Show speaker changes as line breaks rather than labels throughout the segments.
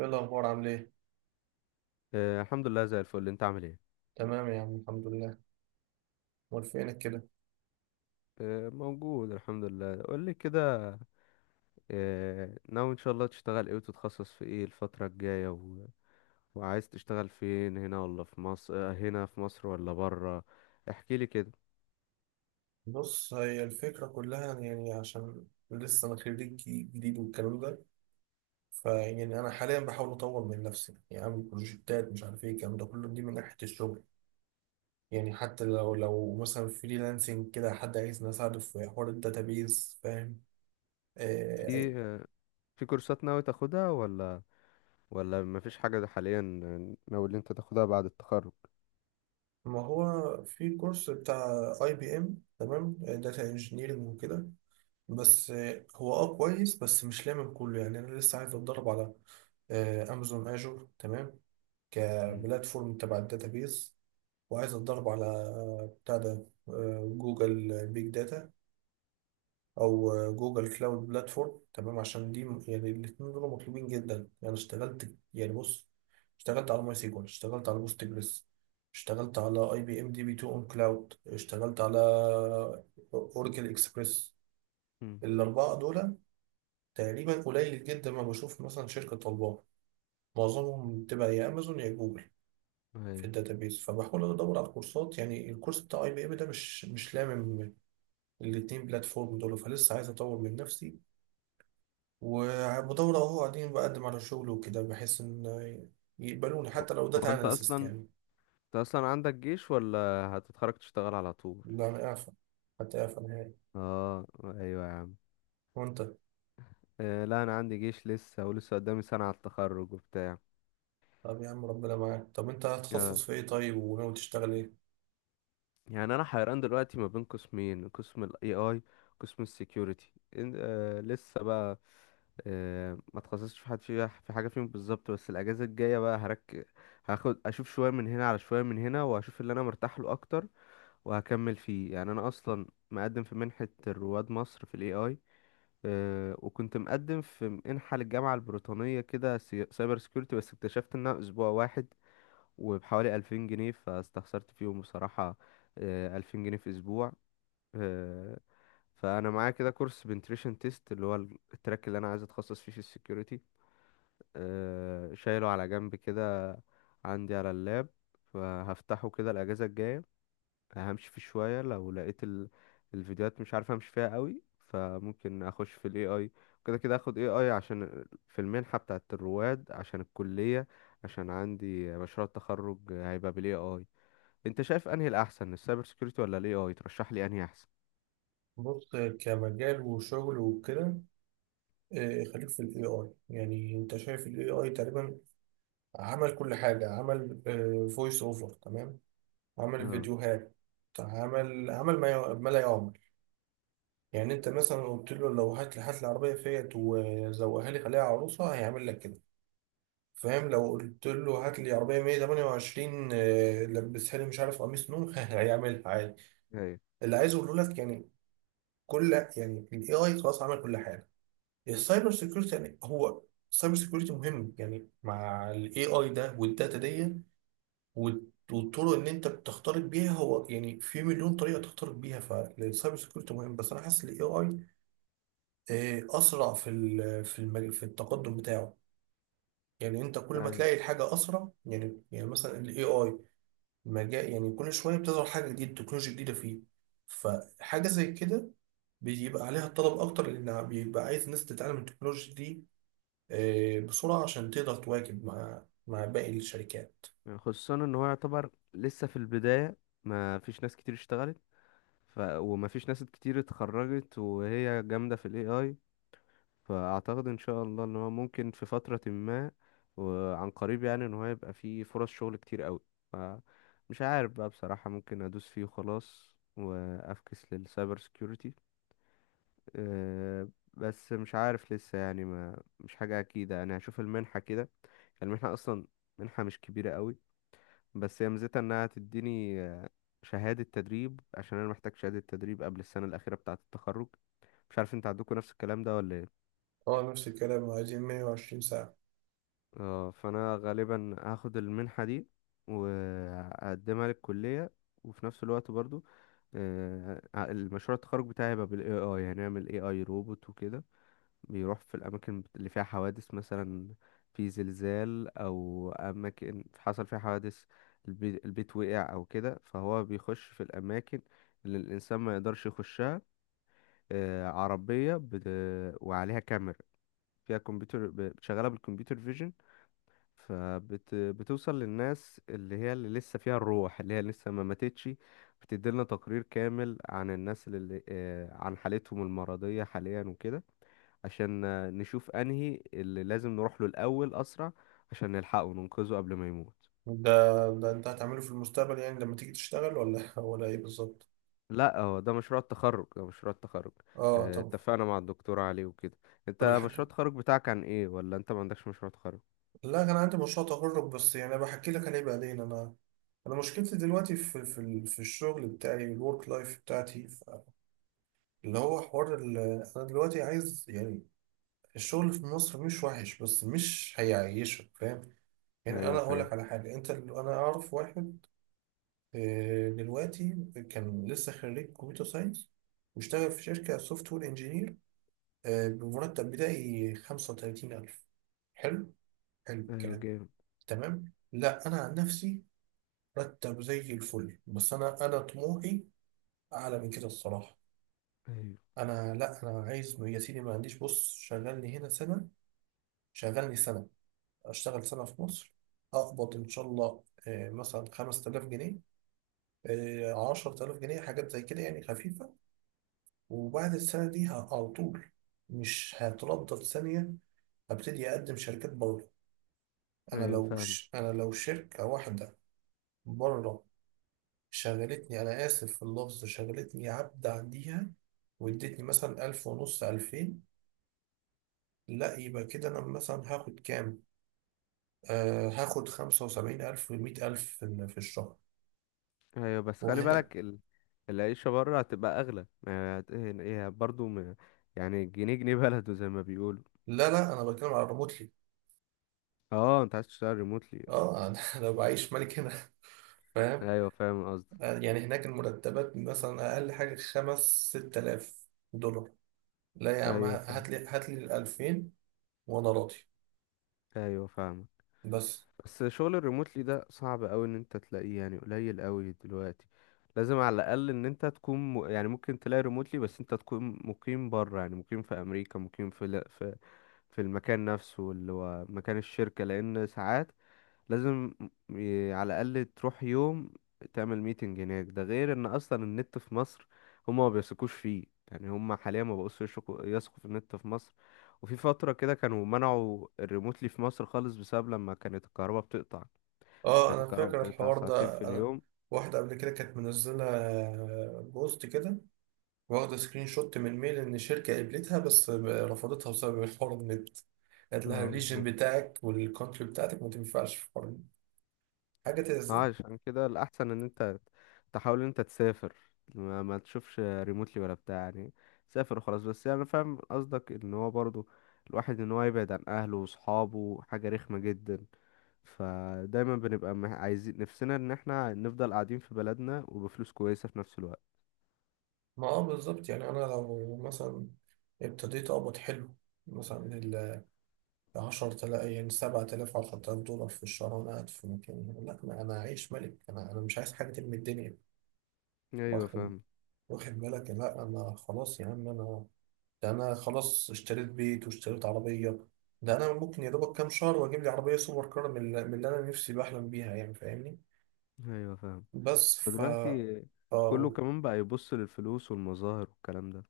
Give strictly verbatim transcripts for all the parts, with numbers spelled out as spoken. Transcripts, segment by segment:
ايه الأخبار عامل ايه؟
آه، الحمد لله زي الفل، انت عامل ايه؟
تمام يا عم الحمد لله، أمال فينك كده؟
آه، موجود الحمد لله. قول لي كده. آه، ناوي ان شاء الله تشتغل ايه وتتخصص في ايه الفترة الجاية و... وعايز تشتغل فين، هنا ولا في مصر، آه، هنا في مصر ولا برا؟ احكي لي كده.
بص، هي الفكرة كلها يعني عشان لسه أنا خريج جديد والكلام ده. فيعني أنا حاليا بحاول أطور من نفسي، يعني أعمل بروجكتات مش عارف ايه الكلام ده كله. دي من ناحية الشغل، يعني حتى لو لو مثلا فريلانسنج كده حد عايزني أساعده في حوار الداتابيز. فاهم؟ آه.
في آه، في كورسات ناوي تاخدها، ولا ولا مفيش حاجة حاليا ناوي اللي انت تاخدها بعد التخرج؟
ما هو في كورس بتاع اي بي ام، تمام، داتا انجينيرنج وكده. بس آه، هو اه كويس، بس مش لامم كله. يعني انا لسه عايز اتدرب على آه، امازون اجور، تمام،
مم.
كبلاتفورم تبع الداتابيز. وعايز اتدرب على آه، بتاع ده آه، جوجل بيج داتا او آه، جوجل كلاود بلاتفورم، تمام، عشان دي م- يعني الاثنين دول مطلوبين جدا. يعني اشتغلت، يعني، بص، اشتغلت على ماي سيكوال، اشتغلت على بوست جريس، اشتغلت على اي بي ام دي بي اتنين اون كلاود، اشتغلت على اوراكل اكسبريس.
مم.
الاربعه دول تقريبا قليل جدا ما بشوف مثلا شركة طالباه، معظمهم بتبقى يا امازون يا جوجل في
ايوه.
الداتابيز. فبحاول ادور على الكورسات. يعني الكورس بتاع اي بي ام ده مش مش لامم الاتنين بلاتفورم دول، فلسه عايز اطور من نفسي وبدور. اهو قاعدين بقدم على شغل وكده بحيث ان يقبلوني
هو
حتى لو
هو
داتا
انت اصلا
اناليست يعني.
انت اصلا عندك جيش، ولا هتتخرج تشتغل على طول؟
لا انا اعفى، حتى اعفى نهائي.
اه، ايوه يا عم.
وانت؟
آه، لا، انا عندي جيش لسه، ولسه قدامي سنة على التخرج وبتاع.
طب يا عم ربنا معاك، طب انت
آه،
هتخصص في ايه طيب وناوي تشتغل ايه؟
يعني انا حيران دلوقتي ما بين قسمين، قسم الاي اي وقسم السكيورتي. آه لسه بقى آه، ما تخصصتش في حد فيها، في حاجة فيهم بالظبط، بس الاجازة الجاية بقى هرك هاخد اشوف شوية من هنا على شوية من هنا، واشوف اللي انا مرتاح له اكتر وهكمل فيه. يعني انا اصلا مقدم في منحة رواد مصر في الاي اي. آه، وكنت مقدم في منحة للجامعة البريطانية كده سي- سايبر سكيورتي، بس اكتشفت انها اسبوع واحد وبحوالي ألفين جنيه، فاستخسرت فيهم بصراحة. آه، ألفين جنيه في أسبوع! آه، فأنا معايا كده كورس بنتريشن تيست، اللي هو التراك اللي أنا عايز أتخصص فيه في السكيورتي. آه، شايله على جنب كده، عندي على اللاب. فهفتحه كده الأجازة الجاية، همشي فيه شوية. لو لقيت ال... الفيديوهات مش عارف أمشي فيها قوي، فممكن أخش في ال إيه آي. كده كده أخد إيه آي عشان في المنحة بتاعة الرواد، عشان الكلية، عشان عندي مشروع التخرج هيبقى بال إيه آي. انت شايف انهي الاحسن، السايبر سيكيورتي ولا الاي اي؟ ترشح لي انهي احسن.
بص، كمجال وشغل وكده، آه، خليك في الاي اي. يعني انت شايف الاي اي تقريبا عمل كل حاجه، عمل فويس اوفر، تمام، عمل
اه.
فيديوهات، عمل عمل ما ي- ما لا يعمل. يعني انت مثلا قلت له لو هات لي هات لي عربيه فيات وزوقها لي خليها عروسه، هيعمل لك كده. فاهم؟ لو قلت له هات لي عربيه مائة وثمانية وعشرين، آه، لبسها لي مش عارف قميص نوم هيعملها عادي.
ايوه.
اللي عايز اقوله لك يعني، كل، يعني الاي اي خلاص عمل كل حاجه. السايبر سيكيورتي يعني، هو السايبر سيكيورتي مهم يعني مع الاي اي ده والداتا دي وال- والطرق اللي انت بتختلط بيها، هو يعني في مليون طريقه تختلط بيها. فالسايبر سيكيورتي مهم، بس انا حاسس الاي اي اسرع في ال- في المج- في التقدم بتاعه. يعني انت كل ما
أيوة.
تلاقي الحاجه اسرع، يعني يعني مثلا الاي اي مجال يعني كل شويه بتظهر حاجه جديده، تكنولوجيا جديده فيه. فحاجه زي كده بيبقى عليها طلب اكتر، لان بيبقى عايز ناس تتعلم التكنولوجيا دي آه، بسرعة عشان تقدر تواكب مع مع باقي الشركات.
خصوصا ان هو يعتبر لسه في البداية، ما فيش ناس كتير اشتغلت. ف... وما فيش ناس كتير اتخرجت وهي جامدة في الاي اي. فاعتقد ان شاء الله ان هو ممكن في فترة ما وعن قريب، يعني ان هو يبقى فيه فرص شغل كتير قوي. ف... مش عارف بقى بصراحة، ممكن ادوس فيه وخلاص وافكس للسايبر سيكيورتي. آه، بس مش عارف لسه، يعني ما مش حاجة أكيدة. أنا هشوف المنحة كده. المنحة أصلا منحة مش كبيرة قوي، بس هي ميزتها إنها تديني آه، شهادة تدريب، عشان أنا محتاج شهادة تدريب قبل السنة الأخيرة بتاعة التخرج. مش عارف أنت عندكم نفس الكلام ده ولا إيه؟
اه، نفس الكلام، عايزين 120 ساعة.
اه، فأنا غالبا هاخد المنحة دي وهقدمها للكلية. وفي نفس الوقت برضو، آه، المشروع التخرج بتاعي هيبقى بال A I. هنعمل A I روبوت وكده، بيروح في الأماكن بت- اللي فيها حوادث، مثلا في زلزال أو أماكن حصل فيها حوادث، البي- البيت وقع أو كده، فهو بيخش في الأماكن اللي الإنسان ما يقدرش يخشها. آه، عربية بت... وعليها كاميرا، فيها كمبيوتر ب- شغالة بالكمبيوتر فيجن، فبتوصل للناس اللي هي اللي لسه فيها الروح، اللي هي لسه ما ماتتش. بتديلنا تقرير كامل عن الناس اللي آه، عن حالتهم المرضية حاليا وكده، عشان آه، نشوف انهي اللي لازم نروح له الاول اسرع، عشان نلحقه وننقذه قبل ما يموت.
ده ده انت هتعمله في المستقبل يعني لما تيجي تشتغل، ولا ولا ايه بالظبط؟
لا، هو ده مشروع التخرج، ده مشروع التخرج.
اه
آه،
طب.
اتفقنا مع الدكتور عليه وكده.
طب
انت مشروع
الحاجة،
التخرج بتاعك عن ايه، ولا انت ما عندكش مشروع تخرج؟
لا كان عندي مشروع تخرج بس يعني انا بحكي لك عليه بعدين. انا انا مشكلتي دلوقتي في في ال- في الشغل بتاعي، الورك لايف بتاعتي. ف- اللي هو حوار ال- انا دلوقتي عايز يعني، الشغل في مصر مش وحش بس مش هيعيشك. فاهم؟ يعني انا
ايوه،
اقول
فاهم.
لك على حاجة، انت انا اعرف واحد آه، دلوقتي كان لسه خريج كمبيوتر ساينس واشتغل في شركة سوفت وير انجينير بمرتب بدائي خمسة وثلاثين ألف. حلو، حلو
ايوه،
الكلام.
جامد.
تمام. لا أنا عن نفسي مرتب زي الفل، بس أنا أنا طموحي أعلى من كده الصراحة.
ايوه.
أنا، لا، أنا عايز يا سيدي، ما عنديش. بص، شغلني هنا سنة، شغلني سنة، أشتغل سنة في مصر، أقبض إن شاء الله آه، مثلا خمسة آلاف جنيه، آه، عشرة آلاف جنيه، حاجات زي كده يعني خفيفة. وبعد السنة دي ه- على طول، مش هتردد ثانية، هبتدي أقدم شركات بره. أنا
ايوه،
لو
فاهم.
ش... أنا لو شركة واحدة بره شغلتني، أنا آسف في اللفظ، شغلتني عبد عنديها وادتني مثلا ألف ونص، ألفين، لا يبقى كده. أنا مثلا هاخد كام؟ آه، هاخد خمسة وسبعين ألف ومية ألف في ال- في الشهر.
ايوه، بس خلي
وهنا.
بالك ال... العيشة بره هتبقى اغلى، ما هت- ايه إيه، برضو م... يعني الجنيه جنيه بلده زي ما بيقولوا.
لا لا أنا بتكلم على ريموتلي.
اه، انت عايز تشتغل ريموتلي؟
اه انا أنا بعيش ملك هنا، فاهم؟
ايوه، فاهم قصدي.
يعني هناك المرتبات مثلا أقل حاجة خمس، ست آلاف دولار. لا يا عم،
ايوه، فاهم.
هات لي هات لي الألفين وأنا راضي،
ايوه، فاهم.
بس.
بس شغل الريموتلي ده صعب قوي ان انت تلاقيه، يعني قليل قوي دلوقتي. لازم على الاقل ان انت تكون م... يعني ممكن تلاقي ريموتلي، بس انت تكون مقيم بره، يعني مقيم في امريكا، مقيم في ال- في في المكان نفسه اللي هو مكان الشركة، لان ساعات لازم ي- على الاقل تروح يوم تعمل ميتنج هناك. ده غير ان اصلا النت في مصر هما ما بيثقوش فيه، يعني هما حاليا ما بقوش يثقوا يثقوا في النت في مصر. وفي فترة كده كانوا منعوا الريموتلي في مصر خالص، بسبب لما كانت الكهرباء بتقطع.
اه،
كانت
أنا
الكهرباء
فاكر
بتقطع
الحوار
ساعتين
ده.
في
أنا
اليوم.
واحدة قبل كده كانت منزلة بوست كده، واخدة سكرين شوت من ميل إن شركة قبلتها بس رفضتها بسبب الحوار النت، قالت لها
اه،
الريجن
بالظبط.
بتاعك والكونتري بتاعتك ما تنفعش في حوار النت. حاجة تأذن.
عشان كده الأحسن إن أنت تحاول إن أنت تسافر. ما, ما تشوفش ريموتلي ولا بتاع، يعني سافر وخلاص. بس يعني أنا فاهم قصدك إن هو برضو الواحد إن هو يبعد عن أهله وصحابه حاجة رخمة جدا، فدايما بنبقى مح- عايزين نفسنا إن احنا نفضل قاعدين في بلدنا وبفلوس كويسة في نفس الوقت.
ما اه، بالظبط. يعني أنا لو مثلا ابتديت أقبض حلو مثلا عشرة آلاف، يعني سبعة آلاف، عشرة آلاف دولار في الشهر، وأنا قاعد في مكاني، لا ما أنا عايش ملك. أنا أنا مش عايز حاجة من الدنيا.
أيوة،
واخد،
فاهم.
واخد بالك. لا أنا خلاص يا عم، أنا، ده أنا خلاص اشتريت بيت واشتريت عربية. ده أنا ممكن يا دوبك كام شهر وأجيب لي عربية سوبر كار من اللي من اللي أنا نفسي بحلم بيها، يعني فاهمني؟
أيوة، فاهم.
بس، ف
ودلوقتي
ف-
كله كمان بقى يبص للفلوس والمظاهر والكلام ده.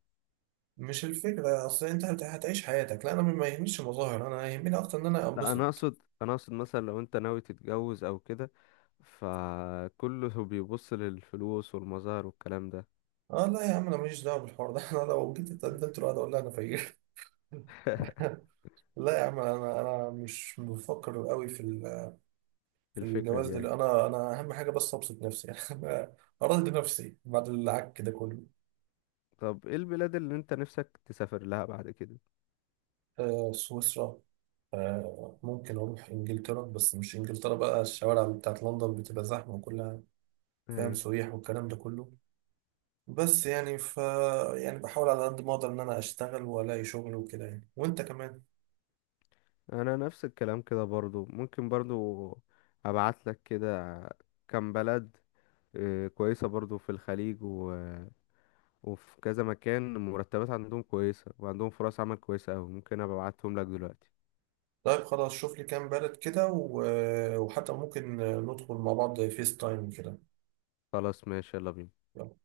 مش الفكرة، أصل أنت هت- هتعيش حياتك. لا أنا ما يهمنيش المظاهر، أنا يهمني أكتر إن أنا
لا، انا
أنبسط.
اقصد انا اقصد مثلا لو انت ناوي تتجوز او كده، فكله بيبص للفلوس والمظاهر والكلام ده.
اه لا يا عم، انا ماليش دعوه بالحوار ده انا لو جيت اتقدمت لواحد اقول لها انا فقير. لا يا عم، انا انا مش بفكر قوي في ال- في
الفكرة دي،
الجواز
ايوه.
ده. انا انا اهم حاجه بس ابسط نفسي، يعني انا ارضي نفسي بعد العك ده كله.
طب، ايه البلاد اللي انت نفسك تسافر لها بعد كده؟
آه، سويسرا. آه، ممكن اروح انجلترا، بس مش انجلترا بقى، الشوارع بتاعت لندن بتبقى زحمه وكلها فاهم،
ايوه،
سياح والكلام ده كله. بس يعني، ف يعني بحاول على قد ما اقدر ان انا اشتغل والاقي شغل وكده يعني، وانت كمان.
انا نفس الكلام كده برضو. ممكن برضو ابعت لك كده كام بلد، آه، كويسة برضو، في الخليج و... وفي كذا مكان مرتبات عندهم كويسة وعندهم فرص عمل كويسة أوي. ممكن أبقى أبعتهم لك دلوقتي.
طيب خلاص شوف لي كام بلد كده و... وحتى ممكن ندخل مع بعض فيس تايم كده.
خلاص، ماشي، يلا بينا.
يلا.